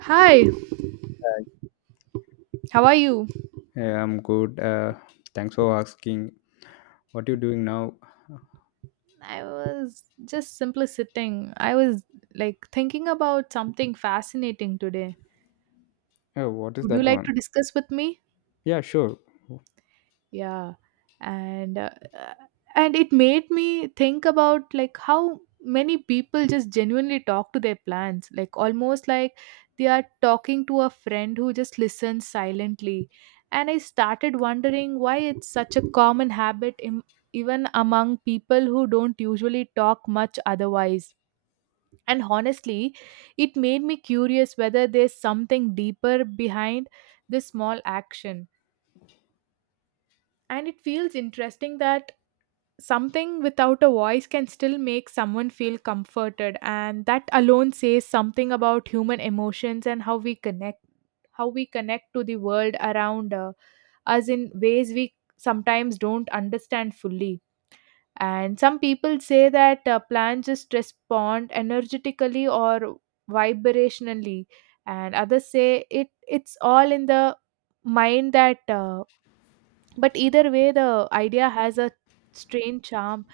Hi, how are you? Yeah, I'm good. Thanks for asking. What you doing now? I was just simply sitting. I was like thinking about something fascinating today. Oh, what is Would you that like one? to discuss with me? Yeah, sure. Yeah, and uh, uh, and it made me think about like how many people just genuinely talk to their plants, like almost like they are talking to a friend who just listens silently, and I started wondering why it's such a common habit, im even among people who don't usually talk much otherwise. And honestly, it made me curious whether there's something deeper behind this small action, and it feels interesting that something without a voice can still make someone feel comforted, and that alone says something about human emotions and how we connect, how we connect to the world around us in ways we sometimes don't understand fully. And some people say that plants just respond energetically or vibrationally, and others say it's all in the mind, that but either way the idea has a strange charm,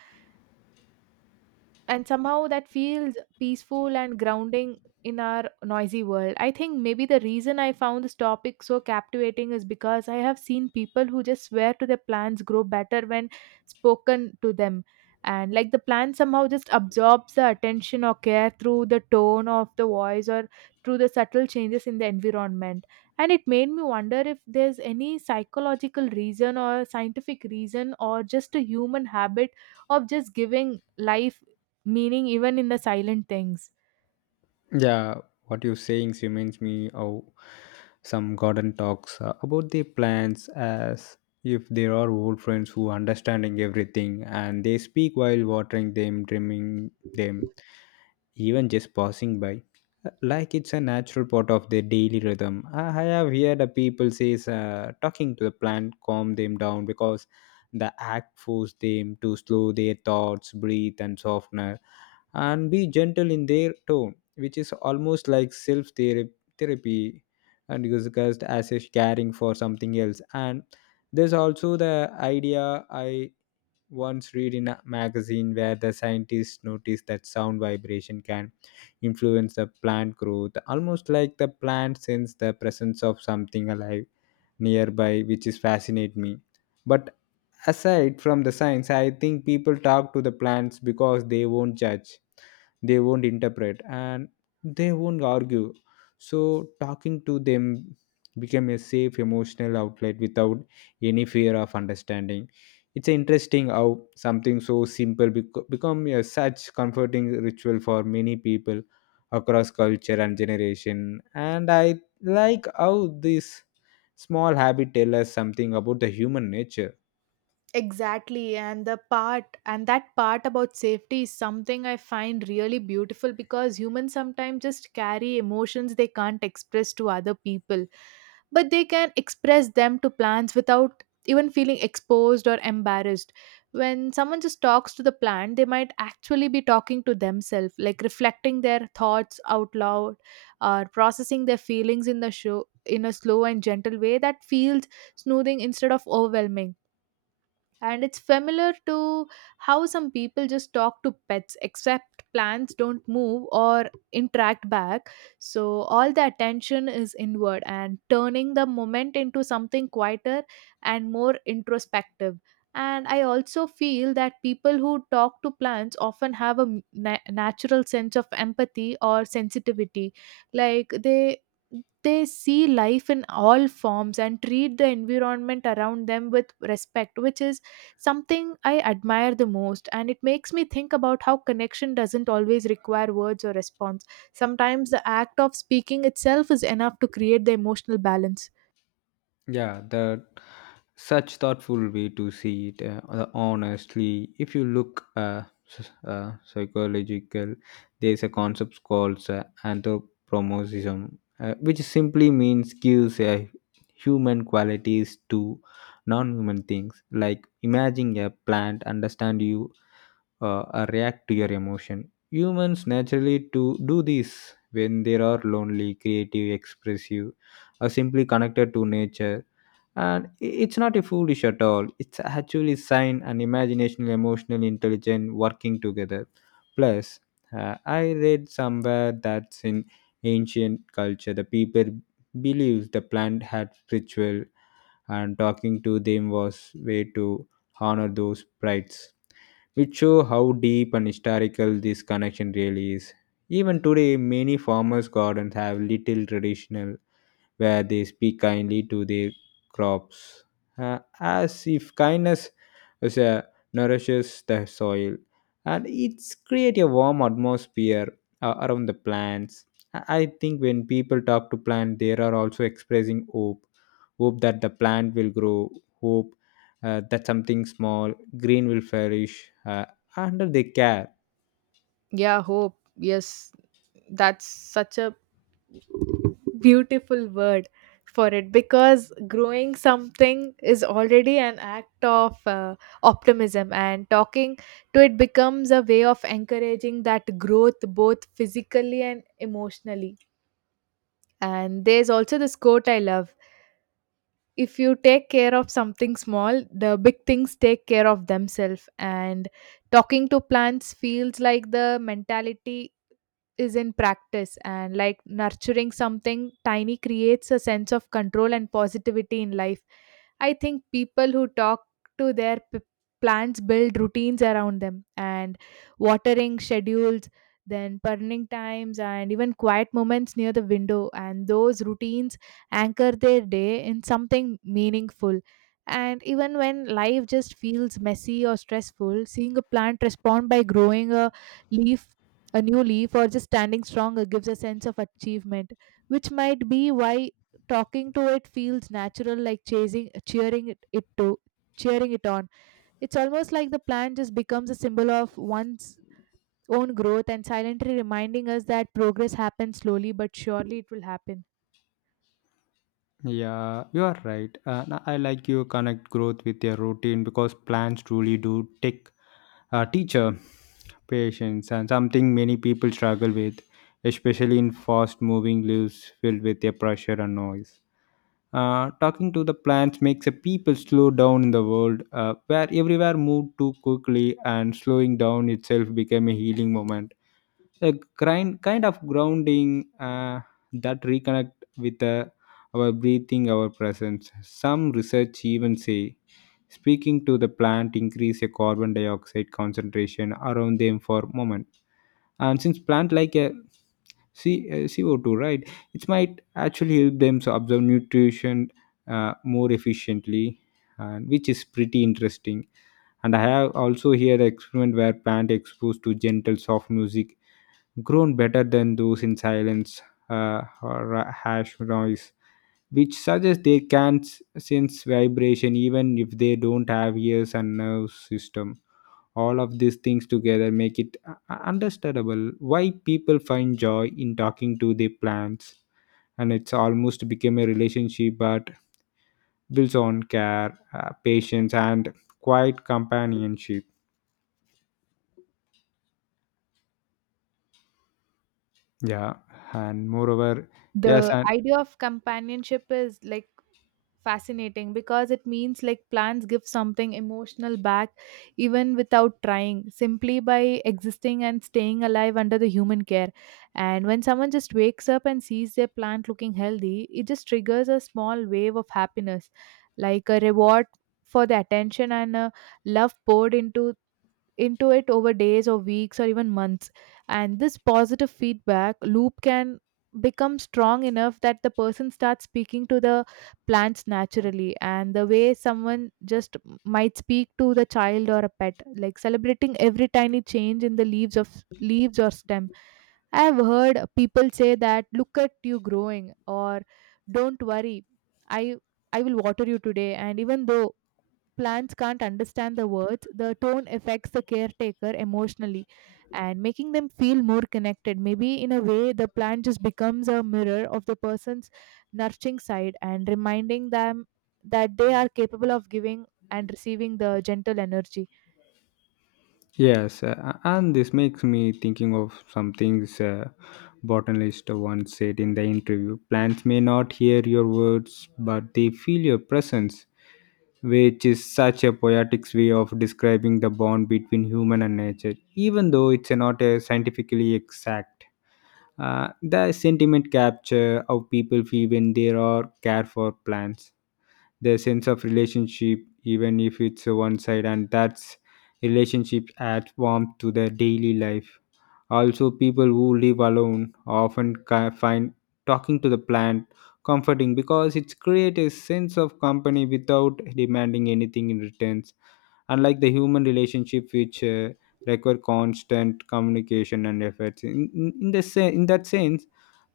and somehow that feels peaceful and grounding in our noisy world. I think maybe the reason I found this topic so captivating is because I have seen people who just swear to their plants grow better when spoken to them. And like, the plant somehow just absorbs the attention or care through the tone of the voice or through the subtle changes in the environment. And it made me wonder if there's any psychological reason or scientific reason or just a human habit of just giving life meaning even in the silent things. Yeah, what you're saying reminds me of some garden talks about the plants as if there are old friends who understanding everything, and they speak while watering them, trimming them, even just passing by. Like it's a natural part of their daily rhythm. I have heard the people says talking to the plant calm them down because the act force them to slow their thoughts, breathe, and soften and be gentle in their tone, which is almost like self therapy and discussed as is caring for something else. And there's also the idea I once read in a magazine where the scientists noticed that sound vibration can influence the plant growth, almost like the plant sense the presence of something alive nearby, which is fascinate me. But aside from the science, I think people talk to the plants because they won't judge, they won't interpret, and they won't argue, so talking to them became a safe emotional outlet without any fear of understanding. It's interesting how something so simple become a such comforting ritual for many people across culture and generation, and I like how this small habit tell us something about the human nature. Exactly. And the part, and that part about safety is something I find really beautiful, because humans sometimes just carry emotions they can't express to other people, but they can express them to plants without even feeling exposed or embarrassed. When someone just talks to the plant, they might actually be talking to themselves, like reflecting their thoughts out loud or processing their feelings in the show in a slow and gentle way that feels soothing instead of overwhelming. And it's familiar to how some people just talk to pets, except plants don't move or interact back, so all the attention is inward and turning the moment into something quieter and more introspective. And I also feel that people who talk to plants often have a natural sense of empathy or sensitivity, like they see life in all forms and treat the environment around them with respect, which is something I admire the most, and it makes me think about how connection doesn't always require words or response. Sometimes the act of speaking itself is enough to create the emotional balance. Yeah, that such thoughtful way to see it. Honestly, if you look psychological, there's a concept called anthropomorphism, which simply means gives human qualities to non-human things. Like imagine a plant understand you, or react to your emotion. Humans naturally to do this when they are lonely, creative, expressive, or simply connected to nature. And it's not a foolish at all, it's actually sign and imagination emotional intelligence working together. Plus, I read somewhere that in ancient culture the people believed the plant had ritual, and talking to them was way to honor those rites, which show how deep and historical this connection really is. Even today, many farmers gardens have little traditional where they speak kindly to their crops, as if kindness is a nourishes the soil, and it's create a warm atmosphere around the plants. I think when people talk to plant, they are also expressing hope, hope that the plant will grow, hope that something small green will flourish under their care. Yeah, hope. Yes, that's such a beautiful word for it, because growing something is already an act of optimism, and talking to it becomes a way of encouraging that growth both physically and emotionally. And there's also this quote I love, if you take care of something small the big things take care of themselves, and talking to plants feels like the mentality is in practice, and like nurturing something tiny creates a sense of control and positivity in life. I think people who talk to their plants build routines around them, and watering schedules, then burning times and even quiet moments near the window, and those routines anchor their day in something meaningful. And even when life just feels messy or stressful, seeing a plant respond by growing a leaf, a new leaf, or just standing strong, gives a sense of achievement, which might be why talking to it feels natural, like chasing cheering it on. It's almost like the plant just becomes a symbol of one's own growth, and silently reminding us that progress happens slowly, but surely it will happen. Yeah, you are right. I like you connect growth with your routine because plants truly do take teacher patience and something many people struggle with, especially in fast moving lives filled with their pressure and noise. Talking to the plants makes the people slow down in the world where everywhere moved too quickly, and slowing down itself became a healing moment, a grind, kind of grounding that reconnect with our breathing, our presence. Some research even say speaking to the plant increase a carbon dioxide concentration around them for a moment. And since plant like a CO2, right, it might actually help them to absorb nutrition more efficiently, and which is pretty interesting. And I have also here an experiment where plant exposed to gentle soft music grown better than those in silence or a harsh noise, which suggests they can sense vibration even if they don't have ears and nerve system. All of these things together make it understandable why people find joy in talking to their plants, and it's almost become a relationship, but builds on care, patience, and quiet companionship. Yeah, and moreover, yes, The and idea of companionship is like fascinating, because it means like plants give something emotional back even without trying, simply by existing and staying alive under the human care. And when someone just wakes up and sees their plant looking healthy, it just triggers a small wave of happiness, like a reward for the attention and a love poured into it over days or weeks or even months. And this positive feedback loop can become strong enough that the person starts speaking to the plants naturally, and the way someone just might speak to the child or a pet, like celebrating every tiny change in the leaves or stem. I have heard people say that, look at you growing, or don't worry, i I will water you today. And even though plants can't understand the words, the tone affects the caretaker emotionally and making them feel more connected. Maybe in a way, the plant just becomes a mirror of the person's nurturing side and reminding them that they are capable of giving and receiving the gentle energy. yes, and this makes me thinking of some things botanist once said in the interview. Plants may not hear your words, but they feel your presence, which is such a poetic way of describing the bond between human and nature, even though it's not scientifically exact. The sentiment capture how people feel when they are care for plants, their sense of relationship, even if it's a one side, and that's relationship adds warmth to their daily life. Also, people who live alone often find talking to the plant comforting because it creates a sense of company without demanding anything in return, unlike the human relationship, which require constant communication and efforts in the in that sense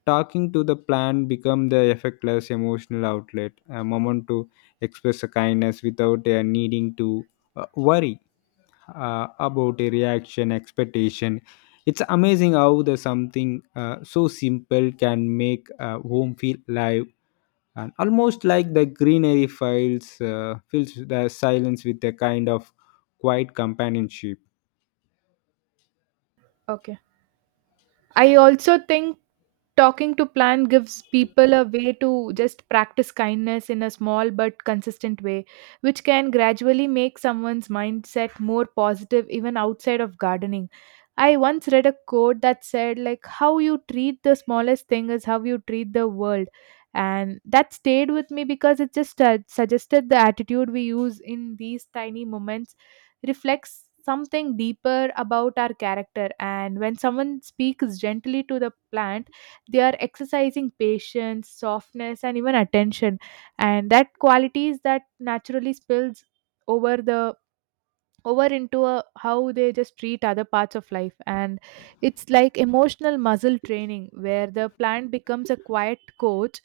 talking to the plant become the effectless emotional outlet, a moment to express a kindness without needing to worry about a reaction expectation. It's amazing how the something so simple can make a home feel live, and almost like the greenery files fills the silence with a kind of quiet companionship. Okay. I also think, talking to plant gives people a way to just practice kindness in a small but consistent way, which can gradually make someone's mindset more positive even outside of gardening. I once read a quote that said, like, how you treat the smallest thing is how you treat the world, and that stayed with me because it just suggested the attitude we use in these tiny moments reflects something deeper about our character, and when someone speaks gently to the plant, they are exercising patience, softness, and even attention, and that qualities that naturally spills over the over into a, how they just treat other parts of life. And it's like emotional muscle training where the plant becomes a quiet coach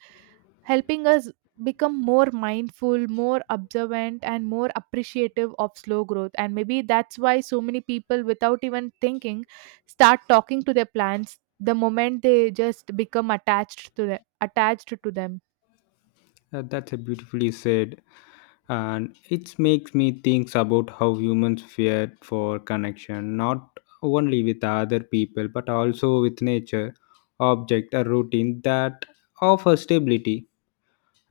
helping us become more mindful, more observant, and more appreciative of slow growth. And maybe that's why so many people, without even thinking, start talking to their plants the moment they just become attached to them. That's a beautifully said, and it makes me think about how humans fear for connection, not only with other people but also with nature, object, a routine that offer stability.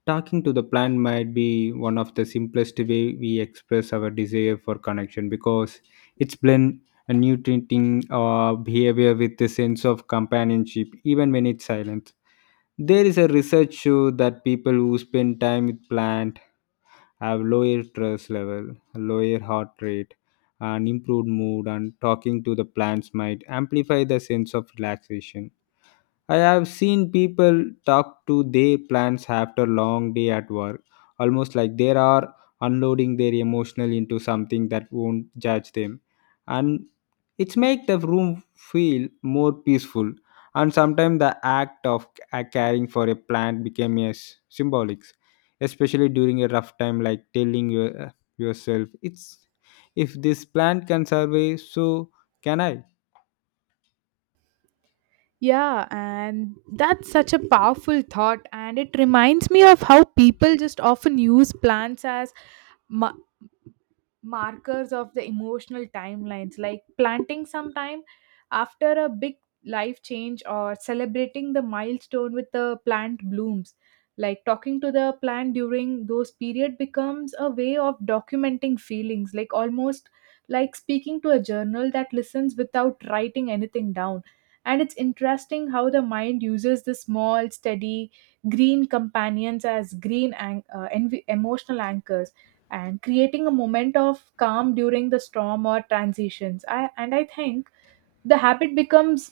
Talking to the plant might be one of the simplest way we express our desire for connection because it's blend a nutrient behavior with the sense of companionship, even when it's silent. There is a research show that people who spend time with plant have lower stress level, lower heart rate, and improved mood. And talking to the plants might amplify the sense of relaxation. I have seen people talk to their plants after long day at work, almost like they are unloading their emotional into something that won't judge them. And it's make the room feel more peaceful. And sometimes the act of caring for a plant became a symbolic, especially during a rough time, like telling your, yourself, "It's if this plant can survive, so can I." Yeah, and that's such a powerful thought, and it reminds me of how people just often use plants as mu- markers of the emotional timelines, like planting sometime after a big life change or celebrating the milestone with the plant blooms. Like talking to the plant during those period becomes a way of documenting feelings, like almost like speaking to a journal that listens without writing anything down. And it's interesting how the mind uses the small steady green companions as emotional anchors and creating a moment of calm during the storm or transitions. I, and I think the habit becomes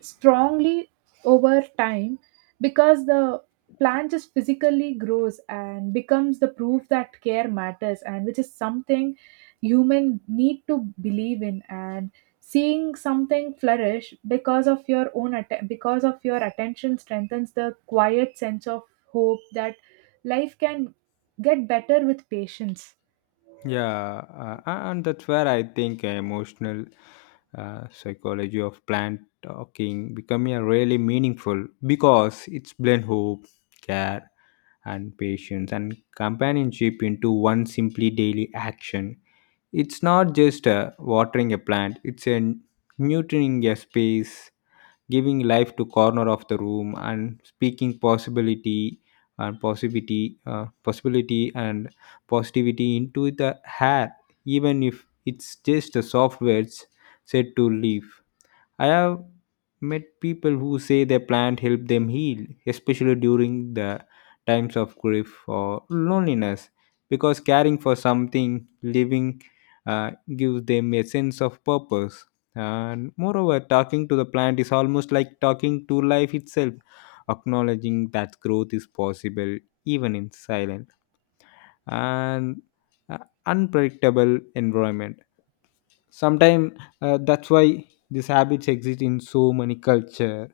strongly over time because the plant just physically grows and becomes the proof that care matters, and which is something human need to believe in. And seeing something flourish because of your own because of your attention strengthens the quiet sense of hope that life can get better with patience. Yeah, and that's where I think emotional psychology of plant talking becoming a really meaningful because it's blend hope, care, and patience and companionship into one simply daily action. It's not just watering a plant; it's a nurturing a space, giving life to corner of the room and speaking possibility and possibility and positivity into the hair, even if it's just a soft words said to leave. I have met people who say their plant helped them heal, especially during the times of grief or loneliness, because caring for something living gives them a sense of purpose. And moreover, talking to the plant is almost like talking to life itself, acknowledging that growth is possible even in silence and uh, unpredictable environment. Sometimes, that's why these habits exist in so many culture,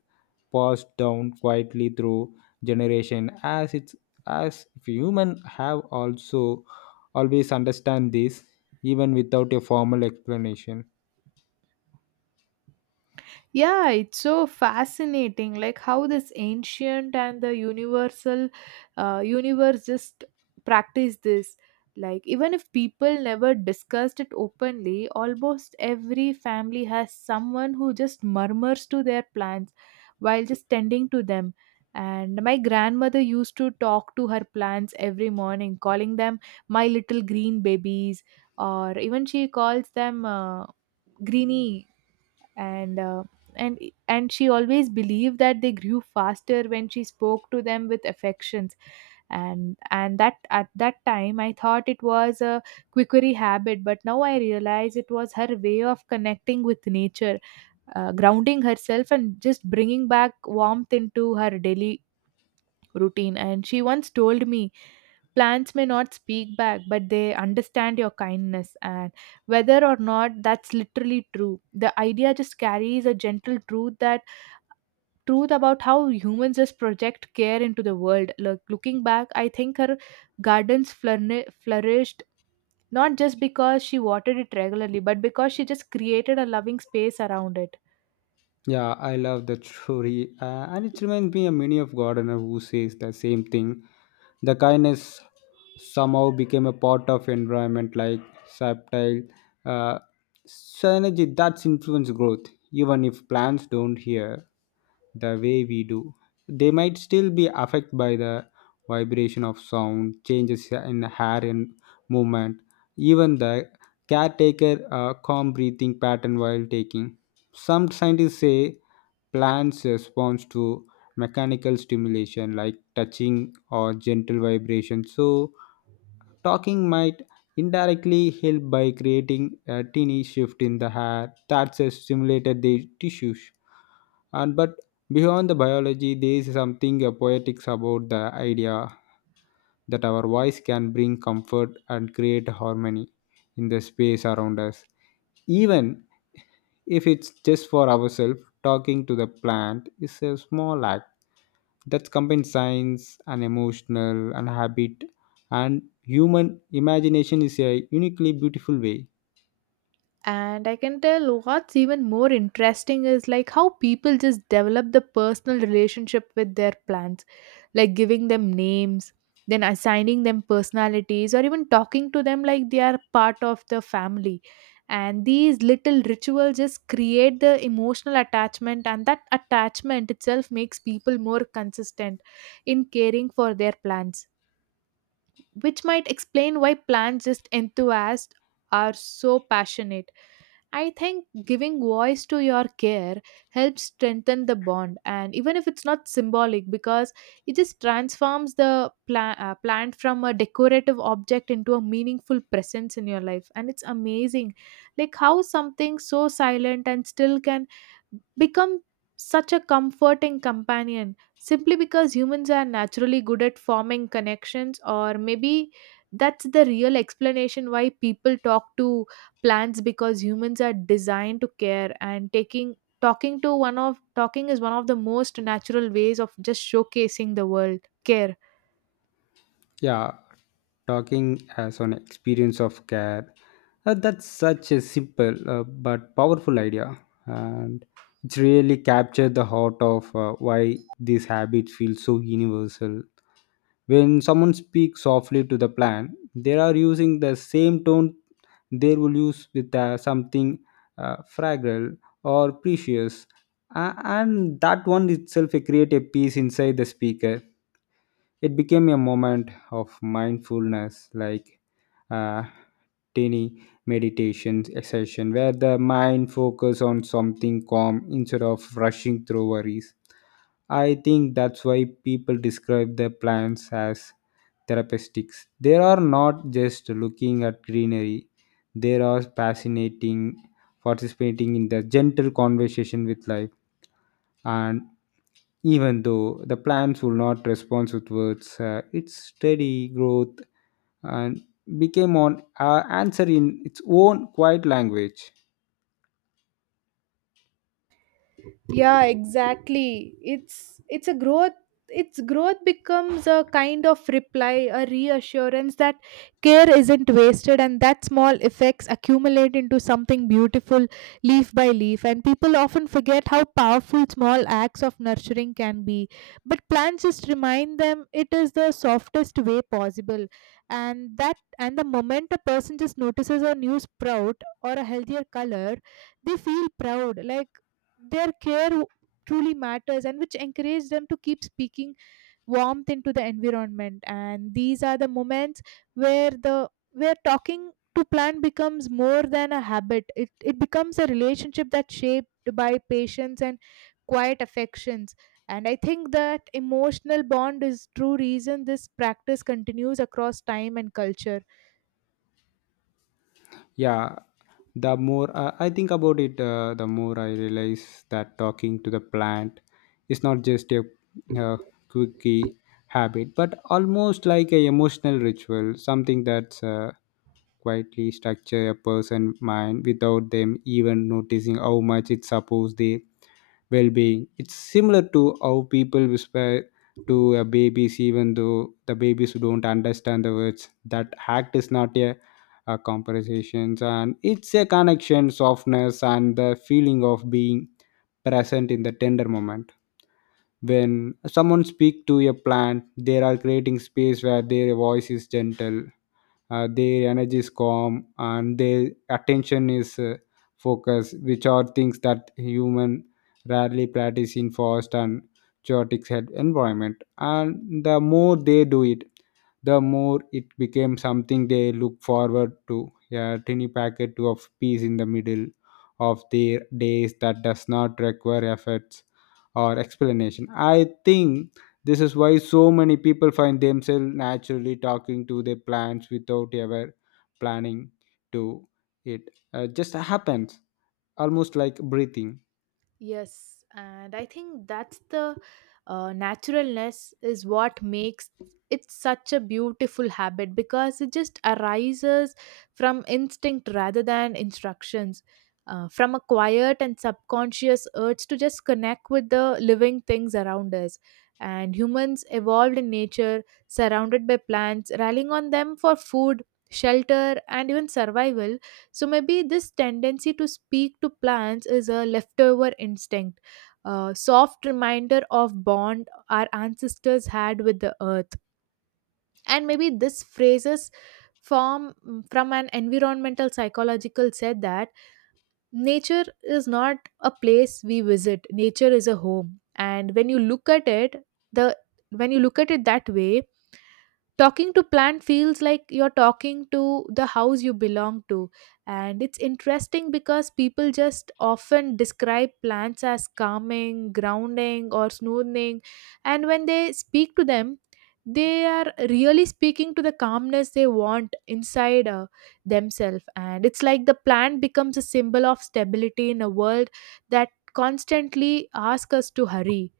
passed down quietly through generation, as it's as if human have also always understand this, even without a formal explanation. Yeah, it's so fascinating, like how this ancient and the universal universe just practice this. Like, even if people never discussed it openly, almost every family has someone who just murmurs to their plants while just tending to them. And my grandmother used to talk to her plants every morning, calling them my little green babies, or even she calls them greeny, and uh, and and she always believed that they grew faster when she spoke to them with affections. And that at that time I thought it was a quickery habit, but now I realize it was her way of connecting with nature, grounding herself and just bringing back warmth into her daily routine. And she once told me, plants may not speak back, but they understand your kindness. And whether or not that's literally true, the idea just carries a gentle truth, that truth about how humans just project care into the world. Looking back, I think her gardens flourished not just because she watered it regularly, but because she just created a loving space around it. Yeah, I love that story, and it reminds me of many of Gardner who says the same thing. The kindness somehow became a part of environment, like subtle uh, synergy that's influence growth, even if plants don't hear the way we do. They might still be affected by the vibration of sound, changes in hair and movement, even the caretaker calm breathing pattern while taking. Some scientists say plants respond to mechanical stimulation like touching or gentle vibration. So talking might indirectly help by creating a tiny shift in the hair that has stimulated the tissues. And but beyond the biology, there is something poetics about the idea that our voice can bring comfort and create harmony in the space around us. Even if it's just for ourselves, talking to the plant is a small act that combines science and emotional and habit, and human imagination is a uniquely beautiful way. And I can tell what's even more interesting is like how people just develop the personal relationship with their plants, like giving them names, then assigning them personalities, or even talking to them like they are part of the family. And these little rituals just create the emotional attachment, and that attachment itself makes people more consistent in caring for their plants, which might explain why plants just enthusiasts are so passionate. I think giving voice to your care helps strengthen the bond, and even if it's not symbolic, because it just transforms the plant from a decorative object into a meaningful presence in your life. And it's amazing, like how something so silent and still can become such a comforting companion, simply because humans are naturally good at forming connections. Or maybe that's the real explanation why people talk to plants, because humans are designed to care, and taking talking to one of talking is one of the most natural ways of just showcasing the world care. Yeah, talking as an experience of care. That's such a simple but powerful idea, and it's really captured the heart of why these habits feel so universal. When someone speaks softly to the plant, they are using the same tone they will use with something fragile or precious. And that one itself create a peace inside the speaker. It became a moment of mindfulness, like uh, tiny meditation session where the mind focus on something calm instead of rushing through worries. I think that's why people describe the plants as therapeutic. They are not just looking at greenery, they are fascinating, participating in the gentle conversation with life. And even though the plants will not respond with words, its steady growth and became an answer in its own quiet language. Yeah, exactly, it's a growth, its growth becomes a kind of reply, a reassurance that care isn't wasted and that small effects accumulate into something beautiful, leaf by leaf. And people often forget how powerful small acts of nurturing can be, but plants just remind them it is the softest way possible. And the moment a person just notices a new sprout or a healthier color, they feel proud, like their care truly matters, and which encourage them to keep speaking warmth into the environment. And these are the moments where talking to plant becomes more than a habit. It becomes a relationship that's shaped by patience and quiet affections. And I think that emotional bond is true reason this practice continues across time and culture. Yeah, the more I think about it, the more I realize that talking to the plant is not just a uh, quickie habit, but almost like a emotional ritual, something that's quietly structure a person's mind without them even noticing how much it supports their well-being. It's similar to how people whisper to a babies, even though the babies don't understand the words. That act is not a conversations, and it's a connection, softness, and the feeling of being present in the tender moment. When someone speak to a plant, they are creating space where their voice is gentle, their energy is calm, and their attention is focused, which are things that human rarely practice in forest and chaotic set environment. And the more they do it, the more it became something they look forward to. A tiny packet of peace in the middle of their days that does not require efforts or explanation. I think this is why so many people find themselves naturally talking to their plants without ever planning to it. Just happens, almost like breathing. Yes, and I think that's the naturalness is what makes it such a beautiful habit, because it just arises from instinct rather than instructions, from a quiet and subconscious urge to just connect with the living things around us. And humans evolved in nature, surrounded by plants, relying on them for food, shelter, and even survival, so maybe this tendency to speak to plants is a leftover instinct, a soft reminder of bond our ancestors had with the earth. And maybe this phrases form from an environmental psychological said that nature is not a place we visit. Nature is a home. And when you look at it, the when you look at it that way, talking to plant feels like you're talking to the house you belong to. And it's interesting because people just often describe plants as calming, grounding, or soothing. And when they speak to them, they are really speaking to the calmness they want inside themselves. And it's like the plant becomes a symbol of stability in a world that constantly asks us to hurry.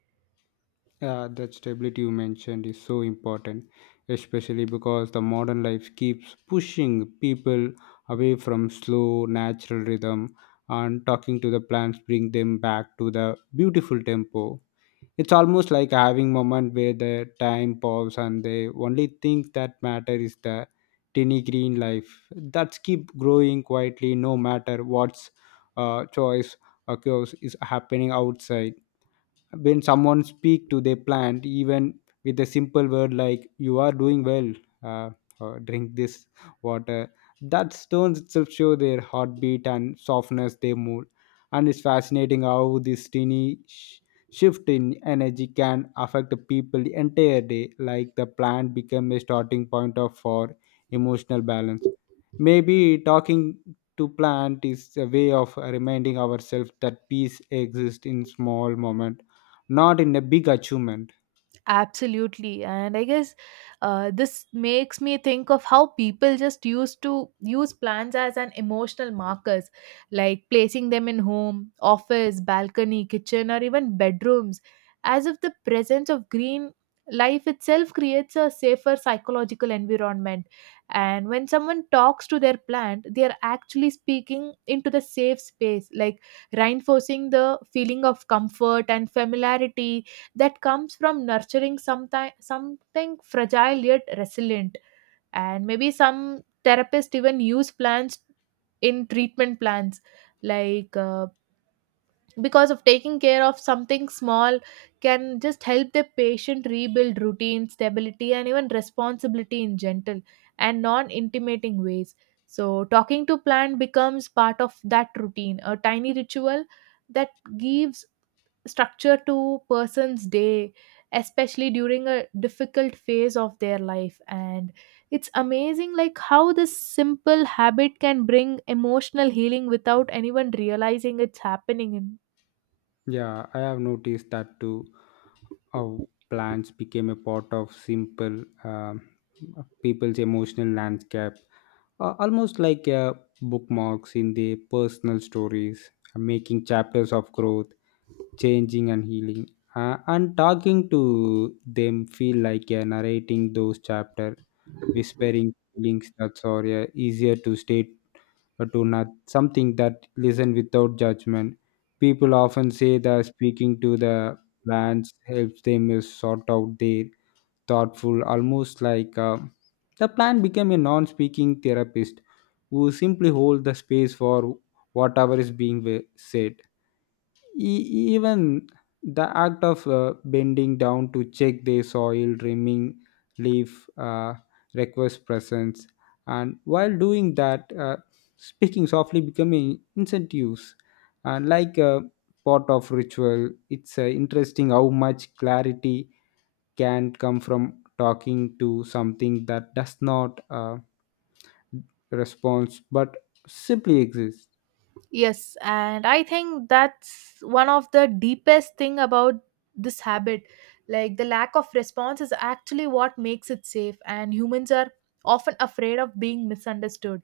Yeah, that stability you mentioned is so important, especially because the modern life keeps pushing people away from slow, natural rhythm, and talking to the plants bring them back to the beautiful tempo. It's almost like having moment where the time pause and the only thing that matter is the tiny green life that's keep growing quietly no matter what's choice occurs is happening outside. When someone speak to their plant, even with a simple word like you are doing well, uh, or drink this water, that stones itself show their heartbeat and softness they move. And it's fascinating how this tiny shift in energy can affect the people the entire day, like the plant become a starting point of for emotional balance. Maybe talking to plant is a way of reminding ourselves that peace exists in small moment, not in a big achievement. Absolutely. And I guess this makes me think of how people just used to use plants as an emotional markers, like placing them in home, office, balcony, kitchen, or even bedrooms, as if the presence of green life itself creates a safer psychological environment. And when someone talks to their plant, they are actually speaking into the safe space, like reinforcing the feeling of comfort and familiarity that comes from nurturing sometime, something fragile yet resilient. And maybe some therapists even use plants in treatment plans, like uh, because of taking care of something small can just help the patient rebuild routine, stability, and even responsibility in gentle and non intimating ways. So, talking to plant becomes part of that routine, a tiny ritual that gives structure to person's day, especially during a difficult phase of their life. And it's amazing, like how this simple habit can bring emotional healing without anyone realizing it's happening in. Yeah, I have noticed that too. How plants became a part of simple people's emotional landscape, almost like bookmarks in their personal stories, making chapters of growth, changing and healing. And talking to them feel like narrating those chapters, whispering feelings that's are easier to state or to not something that listen without judgment. People often say that speaking to the plants helps them sort out their thoughtful, almost like the plant became a non-speaking therapist who simply hold the space for whatever is being said. Even the act of bending down to check the soil, trimming leaf, requires presence, and while doing that, speaking softly becoming incentives, and like a part of ritual. It's interesting how much clarity can come from talking to something that does not respond but simply exists. Yes, and I think that's one of the deepest thing about this habit, like the lack of response is actually what makes it safe. And humans are often afraid of being misunderstood,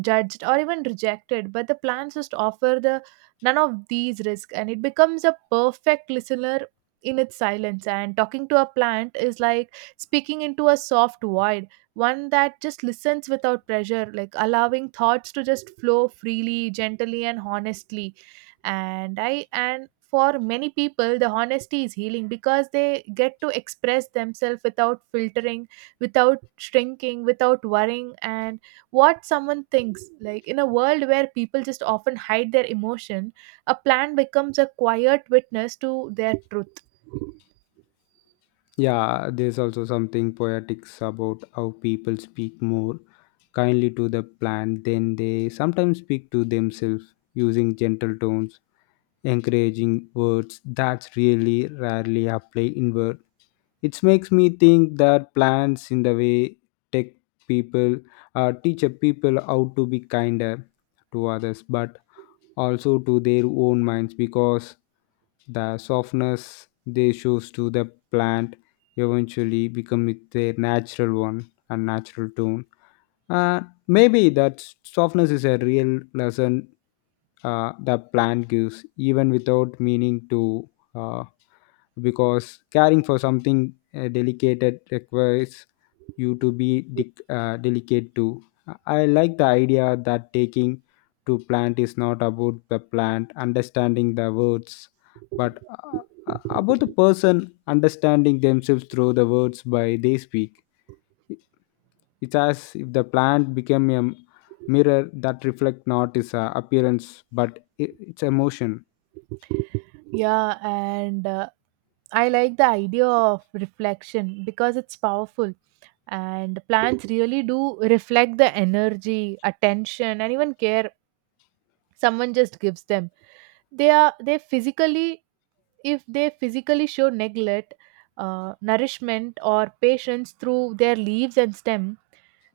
judged, or even rejected, but the plants just offer the none of these risks, and it becomes a perfect listener in its silence. And talking to a plant is like speaking into a soft void, one that just listens without pressure, like allowing thoughts to just flow freely, gently, and honestly. And for many people the honesty is healing, because they get to express themselves without filtering, without shrinking, without worrying and what someone thinks. Like in a world where people just often hide their emotion, a plan becomes a quiet witness to their truth. Yeah, there's also something poetic about how people speak more kindly to the plant than they sometimes speak to themselves, using gentle tones, encouraging words that's really rarely applied inward. It makes me think that plants, in the way, take people, teach a people how to be kinder to others, but also to their own minds, because the softness they shows to the plant eventually become their natural one and natural tone. uh, Maybe that softness is a real lesson the plant gives, even without meaning to, uh, because caring for something delicate requires you to be delicate too. I like the idea that taking to plant is not about the plant understanding the words, but about the person understanding themselves through the words by they speak. It's as if the plant became a mirror that reflect not its appearance but its emotion. Yeah, and I like the idea of reflection because it's powerful. And plants really do reflect the energy, attention, and even care someone just gives them. They are they physically If they physically show neglect, nourishment, or patience through their leaves and stem.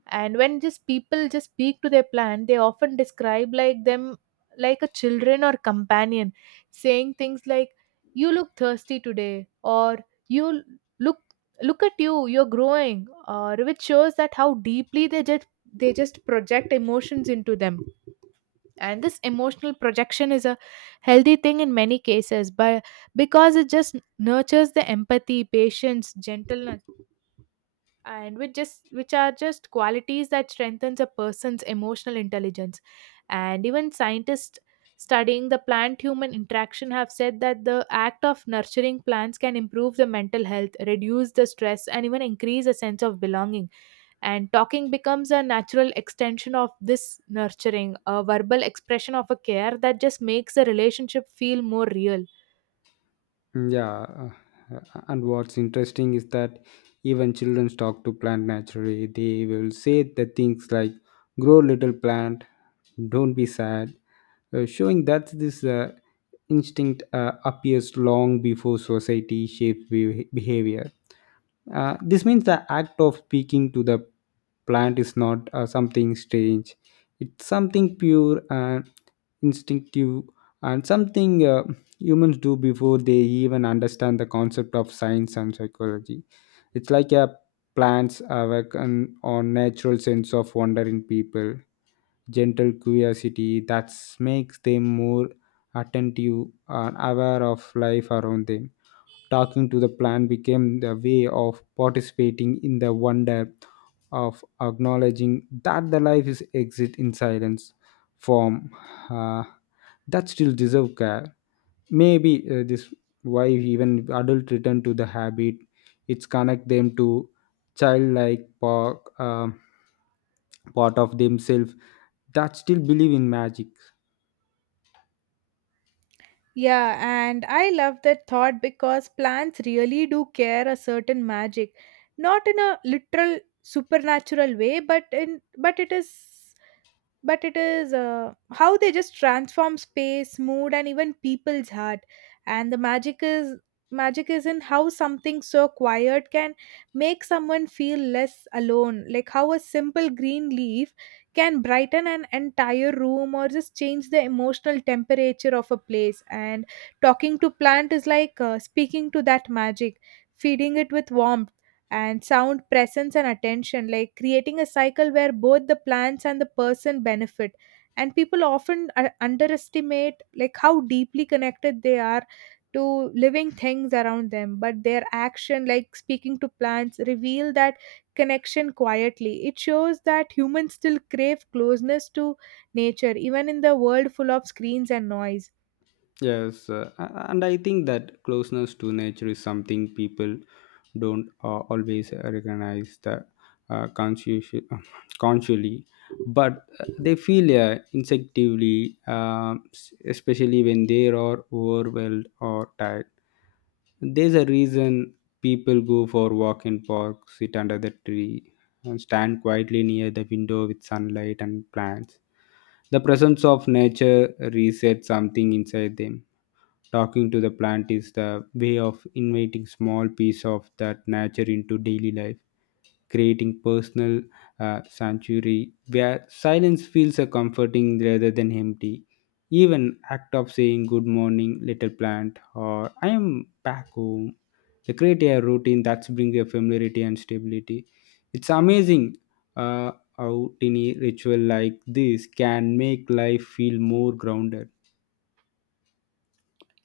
And when just people just speak to their plant, they often describe like them, like a children or companion, saying things like "You look thirsty today," or "You look look at you, you're growing," or which shows that how deeply they just project emotions into them. And this emotional projection is a healthy thing in many cases, but because it just nurtures the empathy, patience, gentleness, and which are just qualities that strengthens a person's emotional intelligence. And even scientists studying the plant human interaction have said that the act of nurturing plants can improve the mental health, reduce the stress, and even increase a sense of belonging. And talking becomes a natural extension of this nurturing, a verbal expression of a care that just makes the relationship feel more real. Mm, yeah, uh, and what's interesting is that even children talk to plant naturally. They will say the things like "grow little plant," "don't be sad," showing that this instinct appears long before society shapes behavior. This means the act of speaking to the plant is not something strange. It's something pure and instinctive, and something humans do before they even understand the concept of science and psychology. It's like a plant's awaken on natural sense of wonder in people, gentle curiosity that makes them more attentive and aware of life around them. Talking to the plant became the way of participating in the wonder, of acknowledging that the life is exit in silence form uh, that still deserve care. Maybe this why even adult return to the habit, it's connect them to childlike part, part of themselves that still believe in magic. Yeah, and I love that thought because plants really do care a certain magic, not in a literal supernatural way, but in but it is how they just transform space, mood, and even people's heart. And the magic is in how something so quiet can make someone feel less alone, like how a simple green leaf can brighten an entire room or just change the emotional temperature of a place. And talking to plant is like speaking to that magic, feeding it with warmth and sound presence and attention, like creating a cycle where both the plants and the person benefit. And people often underestimate, like how deeply connected they are to living things around them, but their action like speaking to plants reveal that connection quietly. It shows that humans still crave closeness to nature, even in the world full of screens and noise. Yes, and I think that closeness to nature is something people don't always recognize that uh, conscious- consciously, but they feel instinctively, especially when they are overwhelmed or tired. There's a reason people go for walk in park, sit under the tree, and stand quietly near the window with sunlight and plants. The presence of nature resets something inside them. Talking to the plant is the way of inviting small piece of that nature into daily life, creating personal sanctuary where silence feels a comforting rather than empty. Even act of saying good morning, little plant, or I am back home, they create a routine that brings a familiarity and stability. It's amazing uh, how tiny ritual like this can make life feel more grounded.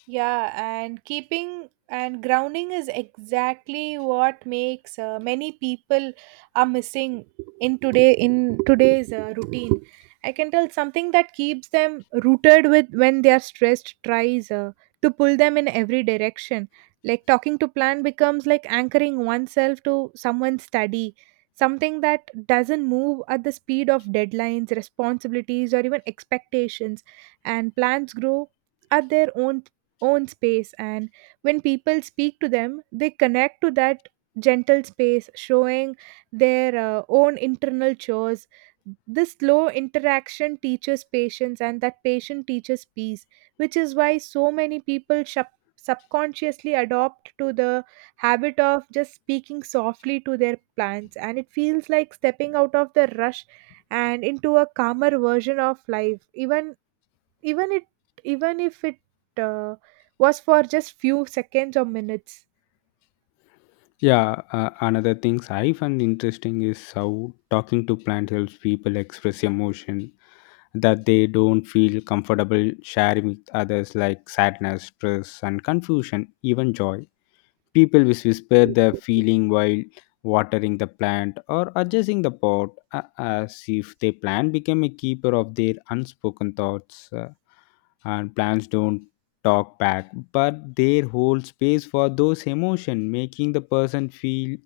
Yeah, and keeping and grounding is exactly what makes many people are missing in today's routine. I can tell something that keeps them rooted with when they are stressed tries to pull them in every direction. Like talking to plant becomes like anchoring oneself to someone's study, something that doesn't move at the speed of deadlines, responsibilities, or even expectations. And plants grow at their own space, and when people speak to them they connect to that gentle space, showing their own internal chores. This slow interaction teaches patience, and that patience teaches peace, which is why so many people subconsciously adopt to the habit of just speaking softly to their plants. And it feels like stepping out of the rush and into a calmer version of life, even it even if it uh, was for just few seconds or minutes. Yeah, another things I find interesting is how talking to plants helps people express emotion that they don't feel comfortable sharing with others, like sadness, stress, and confusion, even joy. People will whisper their feeling while watering the plant or adjusting the pot, as if the plant became a keeper of their unspoken thoughts. And plants don't talk back, but they hold space for those emotions, making the person feel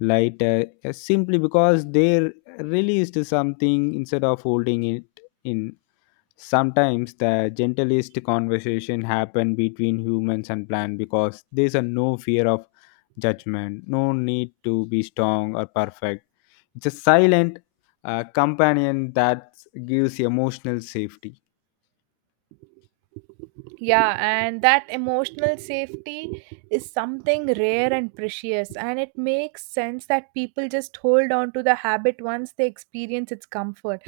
lighter, simply because they released something instead of holding it in. Sometimes the gentlest conversation happen between humans and plant because there's a no fear of judgment, no need to be strong or perfect. It's a silent companion that gives emotional safety. Yeah, and that emotional safety is something rare and precious, and it makes sense that people just hold on to the habit once they experience its comfort.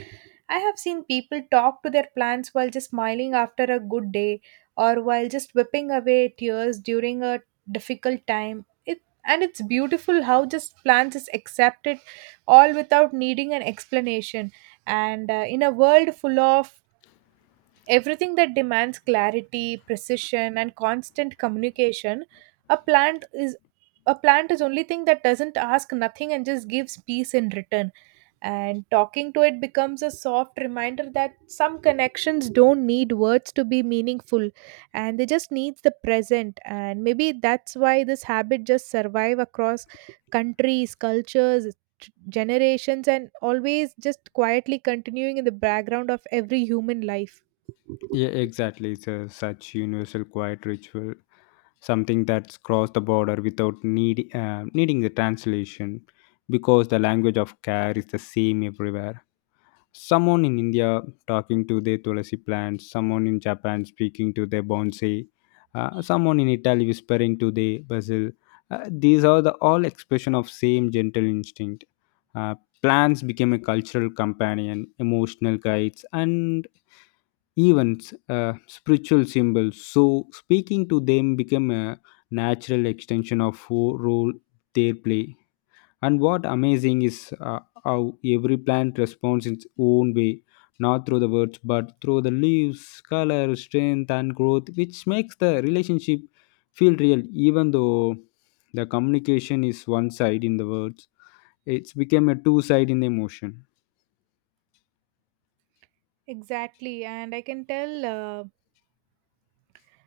I have seen people talk to their plants while just smiling after a good day, or while just whipping away tears during a difficult time. It and it's beautiful how just plants is accepted all without needing an explanation. And in a world full of everything that demands clarity, precision, and constant communication, a plant is a plant is only thing that doesn't ask nothing and just gives peace in return. And talking to it becomes a soft reminder that some connections don't need words to be meaningful, and they just needs the present. And maybe that's why this habit just survive across countries, cultures, generations, and always just quietly continuing in the background of every human life. Yeah, exactly. It's a such universal quiet ritual, something that's crossed the border without need, needing the translation because the language of care is the same everywhere. Someone in India talking to their tulasi plants, someone in Japan speaking to their bonsai, someone in Italy whispering to their basil. These are the all expression of same gentle instinct. Uh, Plants became a cultural companion, emotional guides, and even spiritual symbols. So speaking to them became a natural extension of who role they play. And what amazing is how every plant responds in its own way, not through the words, but through the leaves, color, strength, and growth, which makes the relationship feel real, even though the communication is one side in the words. It's became a two side in the emotion. Exactly, and I can tell.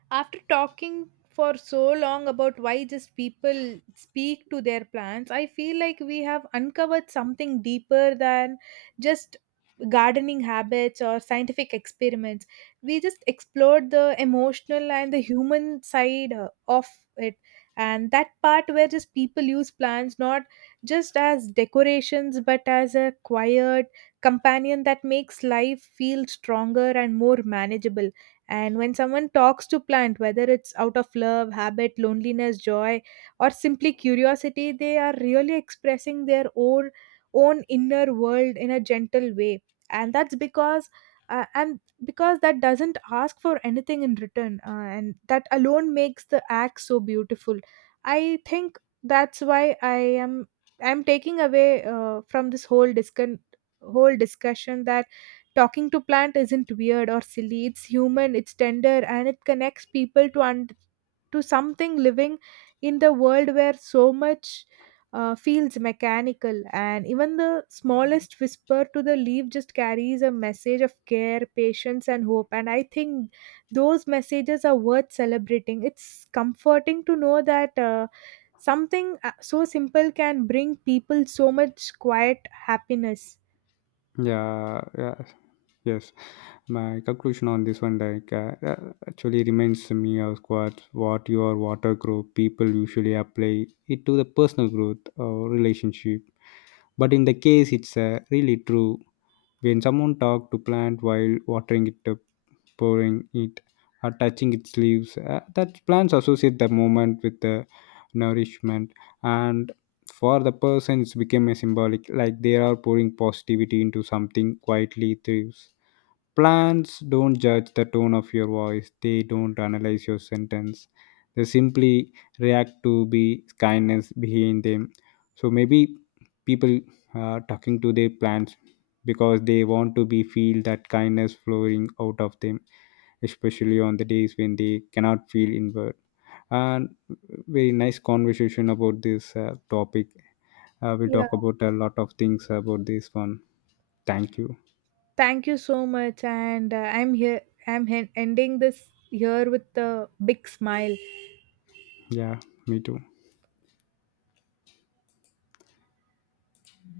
After talking for so long about why just people speak to their plants, I feel like we have uncovered something deeper than just gardening habits or scientific experiments. We just explored the emotional and the human side of it. And that part where just people use plants not just as decorations but as a quiet companion that makes life feel stronger and more manageable. And when someone talks to plant, whether it's out of love, habit, loneliness, joy, or simply curiosity, they are really expressing their own inner world in a gentle way. And that's because that doesn't ask for anything in return, and that alone makes the act so beautiful. I think that's why am I'm taking away from this whole discussion that talking to plant isn't weird or silly. It's human, it's tender, and it connects people to to something living in the world where so much feels mechanical. And even the smallest whisper to the leaf just carries a message of care, patience, and hope. And I think those messages are worth celebrating. It's comforting to know that. Something so simple can bring people so much quiet happiness. Yeah, yeah, yes. My conclusion on this one, like, actually reminds me of what your water group people usually apply it to the personal growth or relationship. But in the case, it's really true. When someone talks to plant while watering it, pouring it, or touching its leaves, that plants associate the moment with the nourishment. And for the person, it's become a symbolic, like they are pouring positivity into something quietly thrives. Plants don't judge the tone of your voice, they don't analyze your sentence. They simply react to be kindness behind them. So maybe people are talking to their plants because they want to be feel that kindness flowing out of them, especially on the days when they cannot feel inward. And very nice conversation about this topic. We'll Yeah. talk about a lot of things about this one. Thank you. Thank you so much, and I'm here. I'm hen ending this here with a big smile. Yeah, me too.